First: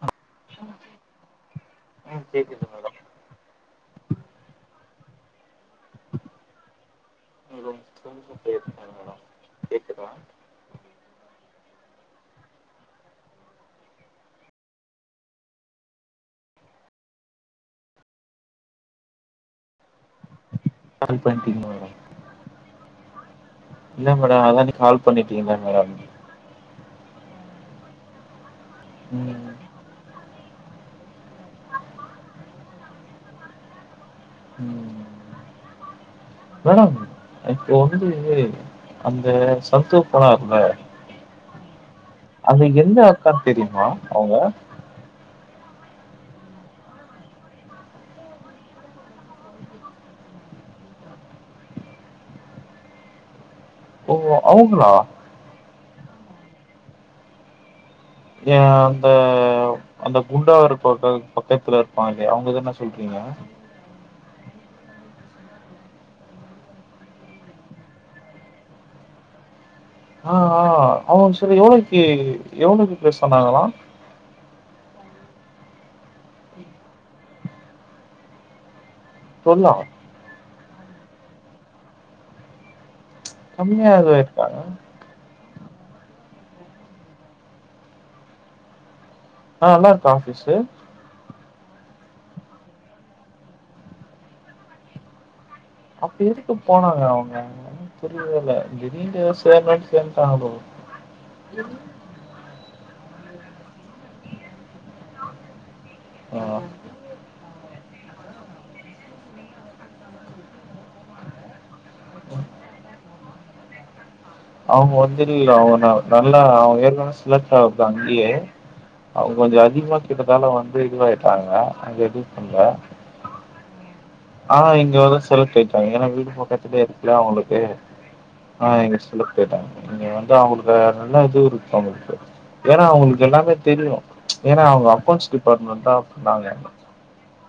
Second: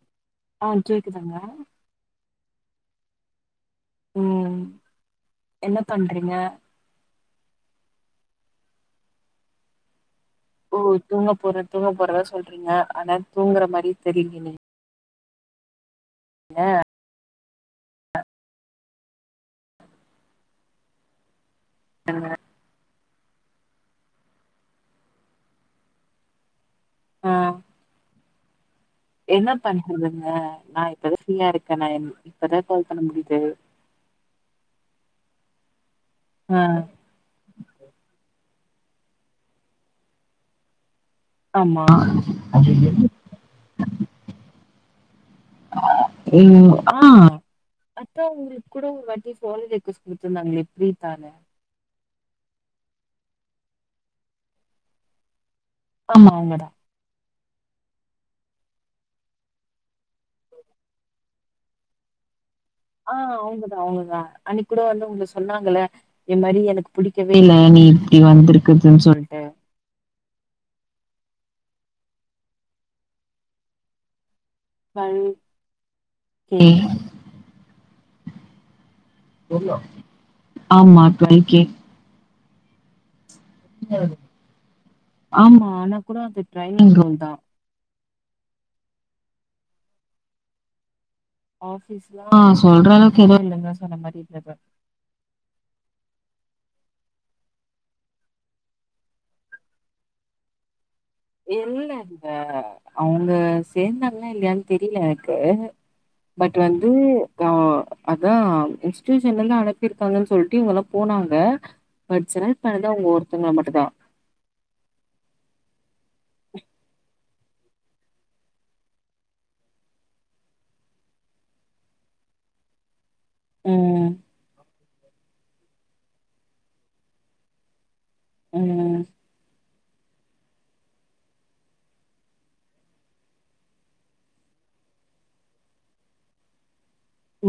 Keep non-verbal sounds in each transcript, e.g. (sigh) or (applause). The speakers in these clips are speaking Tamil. ஆ ஆ கேக்குதாங்க ம் கேக்குதுங்க ம் என்ன பண்றீங்க உங்க ஃப்ரண்ட்டு பேசுனாங்களா கேக்குதா ஓ தூங்க போற தூங்க போறந்தா சொல்ட்டுருந்த ஆனா தூங்குற மாரி தெரியிலே ங்க கால் பண்டீங்க மேடம் டாங்க இல்ல மேடம் அதா நீ கால் பண்ணிட்டீங்கல்ல மேடம் ஆ என்ன ம் பண்றதுங்க நா இப்பதா ஃப்ரீயா இருக்க நா எ இப்பதா கால் பண்ண முடியிது ம் ஆ மேடம் இப்போ வந்து அந்த சந்தோ போனார்ல ஆமா அந்த என்ன அக்கானு தெரியுமா அவங்க ஆ ம் ஆ அதா உங்ககூட ஒருவாட்டி ஃபோன் ரெக்கீயுஸ்ட் குடுத்துருந்தாங்களே ப்ரீத்தானு ஓ, அவுங்களா ஆமா அவுங்கதா ஏ அந்த அந்த குண்டாவூர் பக்க பக்கத்துல இருப்பாங்களே அவங்கதான ஆ‌ அவங்கதா அவங்கதா அன்னைக்கி கூட வந்து உங்கள சொன்னாங்கள இந்த மாரி எனக்கு புடிக்கவே இல்ல நீ இப்டி வந்துருக்றதுன்னு சொல்ட்டு ஆ ஆ அவுங்க செரி எவ்ளோக்கு எவ்ளோக்கு பேச சொன்னாங்களா டுவெல் கே டுவெல்லா ஆமா டுவெல் கே கம்மியா எது இருக்கா ஆமா ஆனா கூட அது ட்ரைவிங் ரோல் தா ஆனா நல்லாருக்கா ஆபிஸ்சு ஆபீஸ்ல்லா சொல்ற அளவுக்கு எதுவு இல்லங்க சொல்ற மாரி இல்லங்க அப்ப எதுக்கு போனாங்க அவங்க ஒண்ணு புரியல திடீர்ன்ட்டு ஏதோ சேரனூனு சேந்துட்டாங்ளோ இல்லங்க அவுங்க சேந்தாங்லா இல்லையான் தெரியில எனக்கு பட் ஆ வந்து ஆ அதா இன்ஸ்டூஷன்லந்து அனுப்பிருக்காங்கன் சொல்ட்டு இவுங்கல்லாம் போனாங்க பட் செலக்ட் பண்ணது அவுங்க ஒருத்தவங்கள மட்டுதா அவுங்க வந்து அவன் நல்லா அவன் ஏற்கனவே செலக்ட் ஆகுப்ப அங்கயே அவுங்க கொஞ்சொ அதிக்மா கேட்டதால வந்து இதுவாயிட்டாங்க அங்க எது பண்ல ம் ஆ இங்க வந்து செலக்ட் ஆய்டாங்க ஏன்னா வீடு பக்கத்துலேயே இருக்குல அவுங்களுக்கு ஆ‌ இங்க ம் செலக்ட் ஆயிட்டாங்க இங்க வந்து அவுங்களுக்கு நல்ல இது இருக்கு அவுங்களுக்கு ஏன்னா அவுங்களுக்கு எல்லாமே தெரியு ஏன்னா அவுங்க அக்கவுன்ஸ் டிபார்ட்மெண்ட் தா பண்ணாங்க ஓ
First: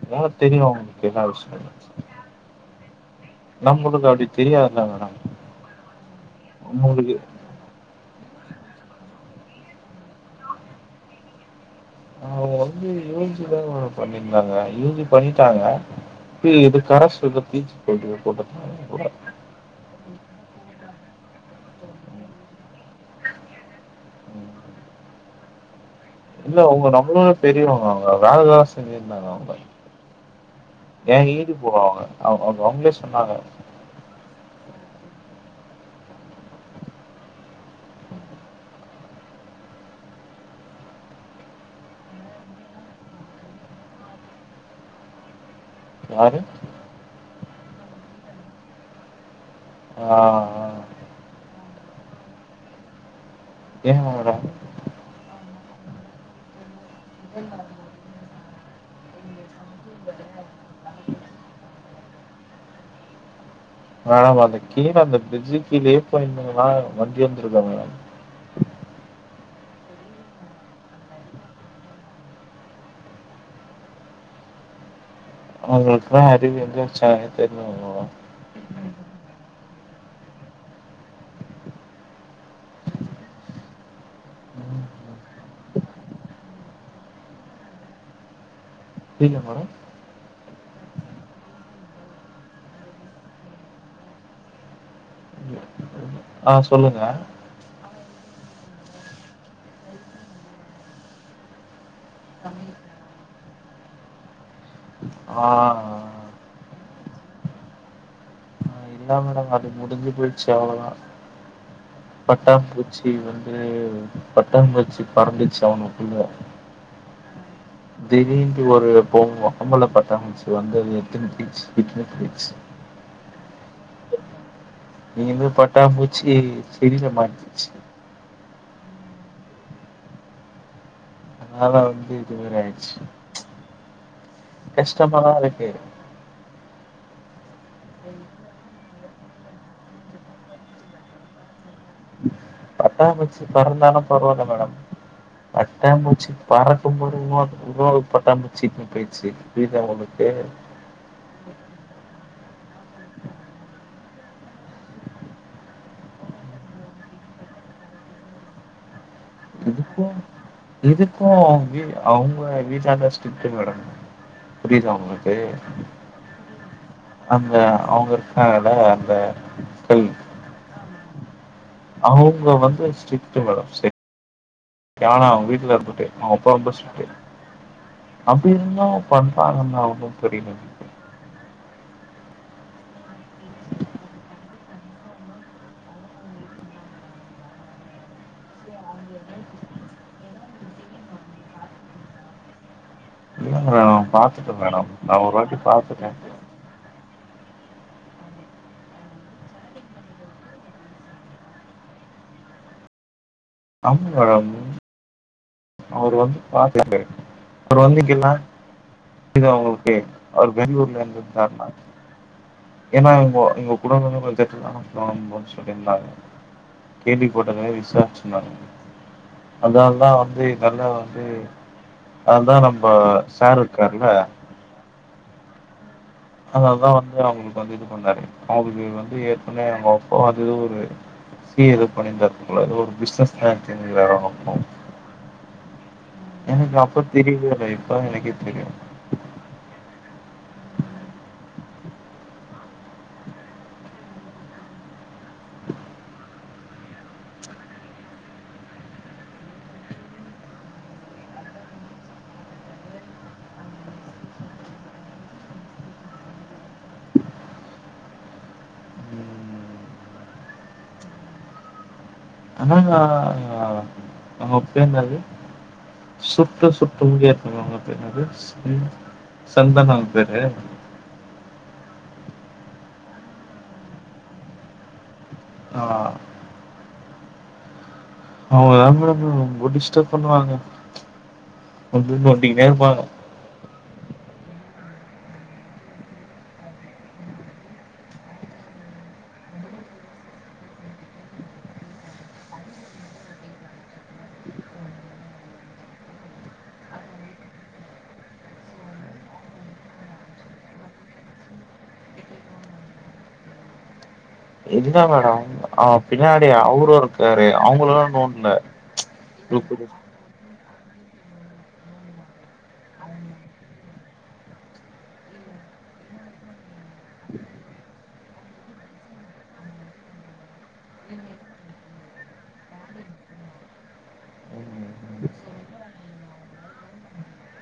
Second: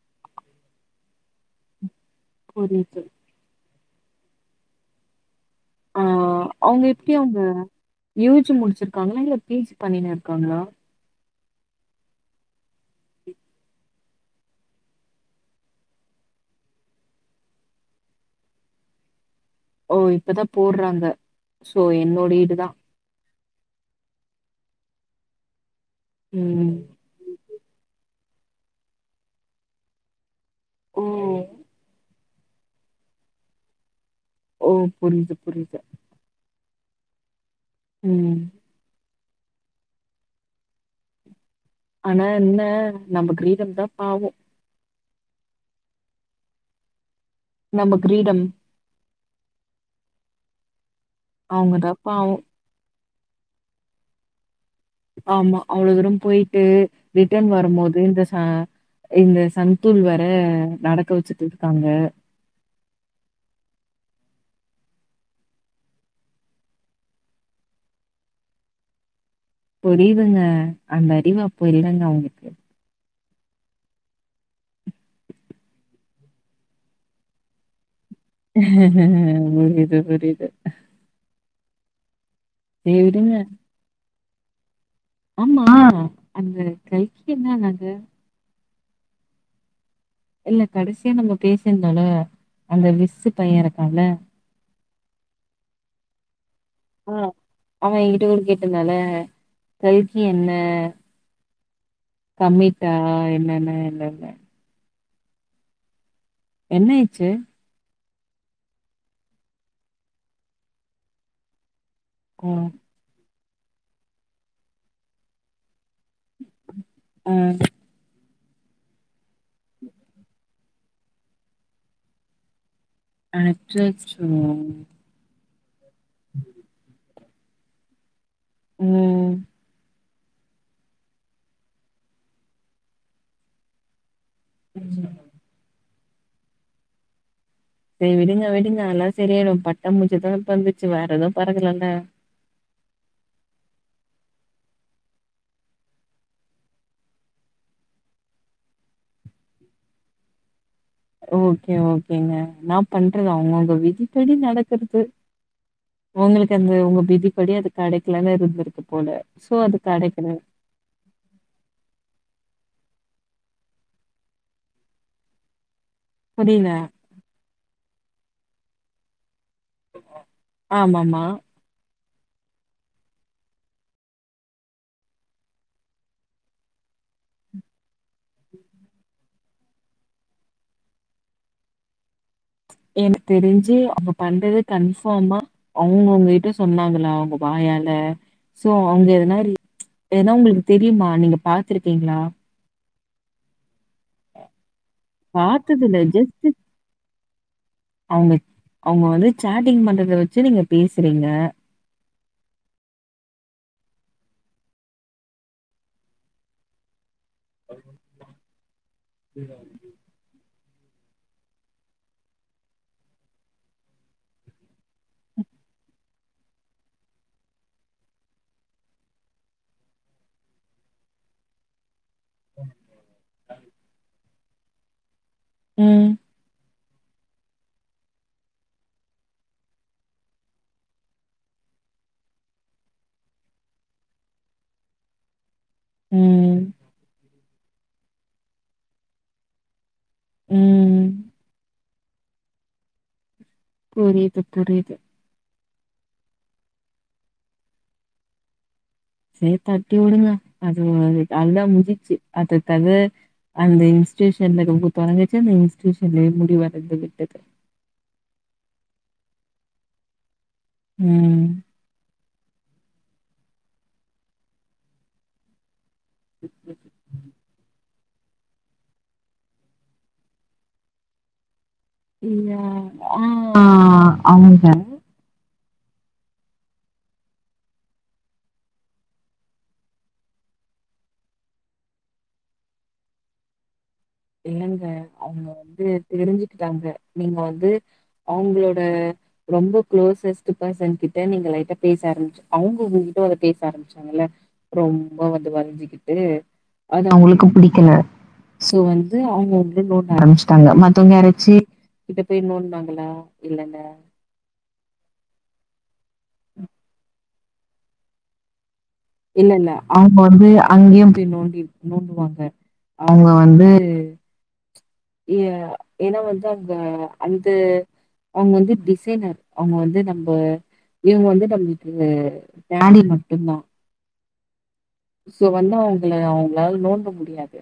அதனால தெரியு அவுங்களுக்கு எல்லா விஷயம் புரியுது நம்மளுக்கு அப்டி தெரியாதுல்ல மேடம் ஆ அவுங்க உங்களுக்கு எப்டி அவுங்க யூ ஜி முடிச்சுருக்காங்களா இல்ல பி ஜி பண்ணினு இருக்காங்களா அவுங்க வந்து யூ ஜி தா பண்ணிருந்தாங்க யூ ஜி பண்ணிட்டாங்க இது கரசுத பீ ஜி (unintelligible) ஓ இப்பதா போட்றாங்க சோ என்னோட ஈடு தா ம் இல்ல ம் அவுங்க நம்மள விட பெரியவுங்க அவுங்க வேல தா செஞ்சினுருந்தாங்க அவுங்க ஏன் ஓ ஈடு போடுவாங்க அவுங்க அவுங்களே சொன்னாங்க ஓ புரியுது புரியுது ம் ஆனா என்ன நம்ம கிரீடம் தா பாவொ யாரு நம்ம கிரீடம் ஆ அவுங்கதா பாவொ ஏ மேடம் ஆமா அவ்ளோ தூரம் போய்ட்டு ரிட்டன் வரும்போது இந்த ச இந்த சந்தூள் வேர நடக்க வச்சுட்டு காங்க மேடம் அந்த கீழ அந்த ஃப்ரிட்ஜ்க் கீழயே போயிருந்திகன்னா வண்டி வந்திருக்கும் மேடம் புரியுதுங்க அந்த அறிவு அப்போ இல்லங்க அவுங்களுக்கு அவுங்களுக்கெல்லா அறிவு எதுல வச்சாங்கன்னே தெர்ல மேடம் புரியுது புரியுது ஏ விடுங்க ஆமா அந்த கல்கி என்ன ஆனாங்க புரியில மேடம் இல்ல கடசியா நம்ம பேசிருந்தோல்ல அந்த விஸ்சு பையன் இருக்கான்ல்ல ஆ சொல்லுங்க அவ என்கிட்ட கூட கேட்ருந்தால்ல கல்கி என்ன கமிட்டா என்னன்னு இல்ல ஆ என்ன இச்சு இதா மேடம் அது முடிஞ்சு போச்சு அவ்ளோதா ஓ பட்டாம் பூ ச்சி வந்து பட்டாம் பூச்சி பறந்துச்சு அவனுக்குள்ள ஆ திடீர்ட்னு ஒரு பொம் பொம்பல பட்டாம்பூச்சி வந்து அது எடுத்துன்னு‌ போயிச்சு விட்டுனு போயிச்சு அச்சச்சோ இங்கேருந்த பட்டாம்பூச்சி செடியில மாட்டிச்சு ம் அதெல்லா வந்து இது மெரி ஆயிடுச்சு கஷ்டமாதா இருக்கு செரி விடுங்க விடுங்க எல்லா சரியாயிரு பட்டாம்பூச்சி தான பறந்துச்சு வேர எதுவு பறக்குலாள்ள பட்டாம் பூச்சி பறந்தாலு பரவால்ல மேடம் பட்டாம் பூச்சி பறக்கும்போது இன்னோ இன்னொரு பட்டாம்பூச்சி விட்டுனு போயிச்சு புரியுதா உங்ளுக்கு ஓகே ஓகேங்க இன்னா பண்றதூங்கள அவுங்கவுங்க விதிப்படி நடக்ரது ஒங்களுக்கு அந்த ஒங்க விதிப்படி அது கெடைக்கலனு இருந்திருக்கு போல சோ அது இதுக்கு கெடைக்கல இதுக்கு அவு வீ அவுங்க வீட்டந்தா ஸ்ட்ரிட்டு மேடம் புரியுதா உங்களுக்கு புரில அந்த அவுங்க இருக்காங்கள்ள அந்த கல் ஆம மா அவுங்க வந்து ஸ்ட்ரிக்ட் மேடம் (unintelligible) யானா அவுங்க வீட்ல இருந்துட்டு அவ அப்பா ரொம்ப ஸ்ட்ரிட்டு அப்டி இருந்து பண்றாங்கன்னா ஒன்னு புரிலியே எனக்கு தெரிஞ்சு அவுங்க பண்றது கன்ஃபாமா அவுங்க உங்கிட்ட சொன்னாங்களா அவுங்க வாயால சோ அவுங்க எதுனா ரி எதுனா உங்களுக்கு தெரியுமா நீங்க பாத்துருக்கீங்ளா இல்லங்க மேடம் பாத்துட்டே மேடம் நா ஒரு வாட்டி பார்த்ததில்ல. பாத்துட்டே அவுங்க அவுங்க வந்து சாட்டிங் பண்றத வச்சு நீங்க பேசுறீங்க ஆமா மேடம் அவுரு வந்து பாத் (inaudible) அவுரு வந்து எப்டின்னா இது அவுங்களுக்கே அவுரு பெங்களுர்ல இருந்து வந்துட்டார்னா ஏன்னா இவுங்க எங்க குடும்பமே பட்ஜெட் (unintelligible) சொல்லிருந்தாங்க கேள்வி போட்டேங்க விசாரிச்ருந்தாங்க அதனால தா வந்து நல்லா வந்து அது தா நம்ப சார் இருக்காருல ம் அதனால தா வந்து அவுங்களுக்கு வந்து இது பண்றாரு அவுங்களுக்கு வந்து ஏற்கனவே அவுங்க அப்பா வந்தது ஒரு சி ஏ எதோ பண்ணிருந்தாரு போல எதோ ஒரு பிசினஸ் மேன் (inaudible) ம், எனக்கு அப்ப தெரியவே இல்ல இப்பதா எனக்கே தெரியு ம் ம் புரியிது புரியிது சே தட்டிவுடுங்க அது முடிச்சிட்டு அது தா முடுஞ்ச்சு அது கத அந்த இன்ஸ்டூஷன்ல லவ்வு தொடங்குச்சு இந்த இன்ஸ்டூஷன்யே முடிவடைந்து விட்டது உம் ம் அதாங்க ஒங்க பேர் என்னது சுர்ட்ட சுர்ட்ட முடிய இருக்குல்ல அவுங்க பேர் என்னது ம் சந்தனா அவ பேரு இ ஆ ஆமா சார் ஆ அவுங்கதா மேடம் என்ன ரொம்ப டிஸ்டப் பண்ணுவாங்க வந்து நோண்டிக்கினே இருப்பாங்க இல்லங்க அவுங்க வந்து தெரிஞ்சுக்கிட்டாங்க நீங்க வந்து அவுங்ளோட ரொம்ப க்ளோசஸ்ட்டு பெர்சன் கிட்ட நீங்க லைட்டா பேச ஆரம்பிச்சு அவங்க உங்ககிட்ட வந்து பேச ஆரம்பிச் சாங்கள ரொம்ப வந்து வழிஞ்சிக்கிட்டு அது அவுங்ளுக்கு புடிக்கல சோ வந் து அவங்க வந்து நோன்ட ஆரம்பிச்ட்டாங்க மத்தவங்க யாராச்சு கிட்ட பேய் நோன்டுனாங்ளா இல்லல்ல இதுதா மேடம் அவுங்க பின்னாடி அவரு இருக்காரு அவுங்களலா நோன்ட்ல இல்ல இல்ல அவங்க வந்து அங்கியு பேய் நோண்டி நோண்டுவாங்க அவுங்க வந்து ஏ ஏனா வந்து அங்க அந்த அவுங்க வந்து டிசைனர் அவுங்க வந்து நம்ப இவுங்க வந்து நம்ளுக்கு டானி மட்டுந்தா உம் ம், சோ வந்து அவுங்கள அவுங்ளால நோண்ட முடியாது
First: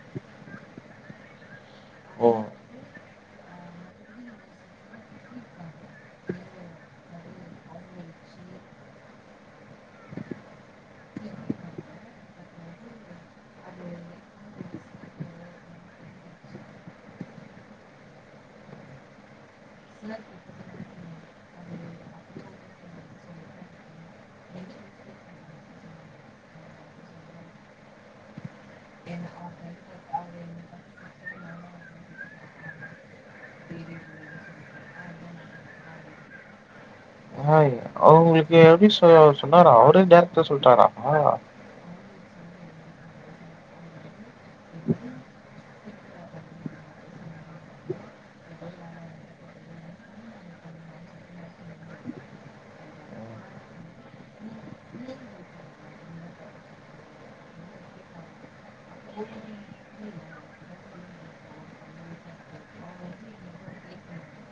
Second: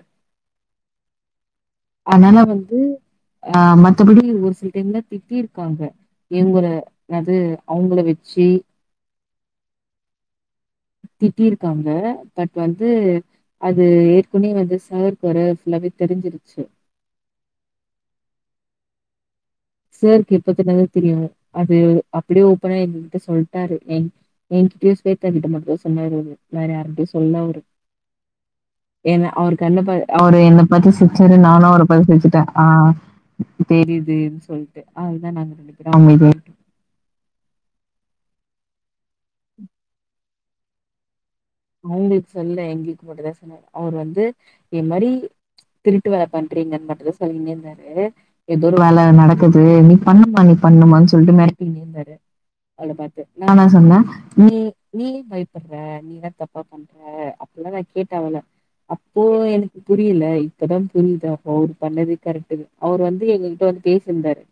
ஓ அதனால வந்து ஆ மத்தபடி ஒரு சில டைம்ல திட்டிருக்காங்க இவுங்ள அது அவுங்ள வச்சு திட்டிருக்காங்க பட் வந்து அது ஏற்கனவே வந்து சார்க்கு வேற ஃபுல்லாவே தெரிஞ்சிருச்சு சார்க்கு எப்பத்துலேந்து தெரியு அது அப்டியே ஓப்பனா எங்ககிட்ட சொல்ட்டாரு என் என்கிட்டயு ஸ்வேதா கிட்ட மட்டு சொன்னாரு அவரு வேற யார்கிட்டயு சொல்ல அவரு என்ன அவர் கண்ண பா அவரு என்ன பாத்து சிரிச்சாரு நானு அவர பாத்து சிரிச்சிட்டே ஆ தெரிதுன் சொல்ட்டு அதுதா நாங்க நெனைக்கிறோ அவுங்க ஹாய் ஹவ் உங்குளுக்கு எப்டி சொ சொன்னாரா அவரே டேரக்டா சொல்ட்டாரா அவுங்களுக்கு சொல்லல எங்குளுக்கு மட்டுந்தா சொன்னாரு அவரு வந்து இத மாரி திருட்டு வேல பண்றீங்கன்னு மட்டுந்தா சொல்லினே இருந்தாரு ரு எதோ ஒரு வேல நடக்குது நீ பண்ணுமா நீ பண்ணுமானு சொல்ட்டு மெரட்டினு இந்தாரு அவள பாத்து நானா சொன்னே நீ நீ ஏன் பயப்பட்ற நீ என்னா தப்பா பண்ற நல்லாதா கேட்ட அவள அப்போ எனக்கு புரியில இப்பதா புரியுது அப்போ அவர் பண்ணது கரெட்டுனு அவுரு வந்து எங்ககிட்ட வந்து பேசிருந்தாரு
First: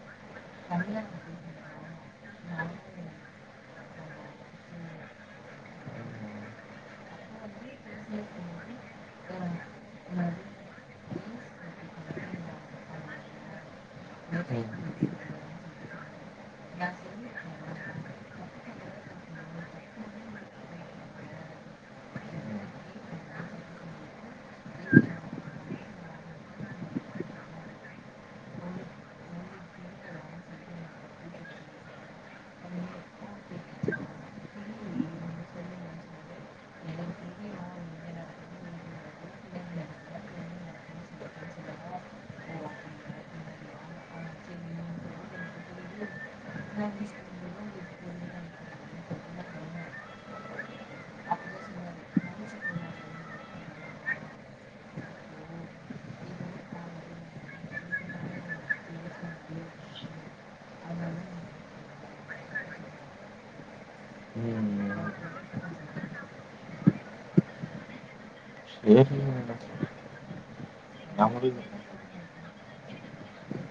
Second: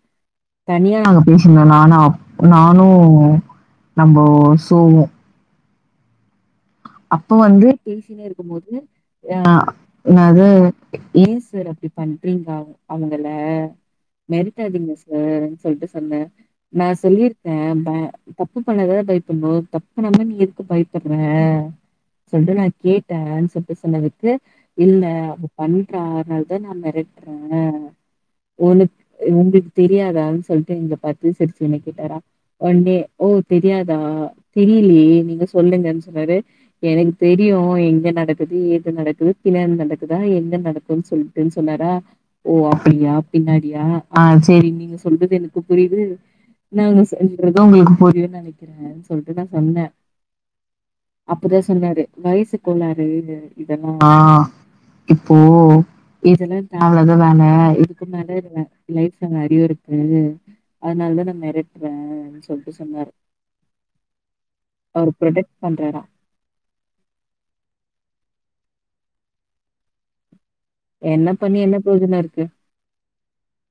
தனியா நாங்க பேசுனோ நானு அப் நானு நம்போ சோவு அப்ப வந்து பேசினே இருக்கும்போது ஆ இன்னாது ஏ ஏன் சர் அப்டி பண்றீங்க அவ் அவங்கள ம். மெரட்டாதீங்க சார் ன்னு சொல்ட்டு சொன்னே நா சொல்லிருக்கே ப தப்பு பண்ணாதான பயப்பட்ணு தப் பண்ணாம நீ எதுக்கு பயப்பட்ற சொல்ட்டு நா கேட்டேன்னு சொல்ட்டு சொன்னதுக்கு இல்ல அவ பண்றா அதுனாலதா நா மெரட்றே உனக் உங்குளுக்கு தெரியாதானு சொல்ட்டு எங்கள பாத்து சிரிச்சிக்கினே கேட்டாரா ஒன் டே ஓ தெரியாதா தெரிலியே நீங்க சொல்லுங்கன் சொன்னாரு எனக்கு தெரியு எங்க நடக்குது ஏது நடக்குது பின்னாடி நடக்குதா எங்க நடக்குன் சொல்ட்டுன் சொன்னாரா ஓ அப்டியா பின்னாடியா ஆ சேரி நீங்க சொல்றது எனக்கு புரிது என்ன அவங்க சொல்றது உங்குளுக்கு புரியுன் நெனைக்கிறேன்னு சொல்ட்டு நா சொன்னே அப்பதா சொன்னாரு வய்சு கோளாரு இதெல்லா இப்போ இதெலா தேவலாத வேல இதுக்கு மேல இதுல லைஃப்ல நெறய இருக்கு அதுனால் தா நா மெரட்றேன்னு சொல்ட்டு சொன்னாரு ம் அவரு ப்ரொடெக்ட் பண்றேனா செரி என்ன பண்ணி என்ன ப்ரயோஜன இருக்கு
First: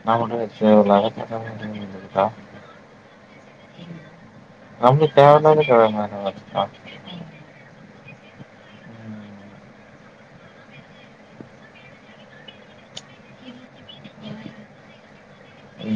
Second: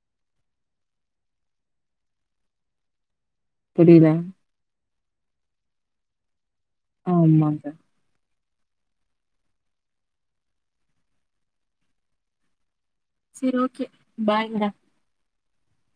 நா மட்டும் எதுக்கு தேவயில்லாத பண்ணனு எதா இருக்கா புரியில நம்ளுக்கு தேவ இல்லாத கத (unintelligible) ஆமாங்க ம். சேரி ஓக்கே பாய்ங்கடா ம்.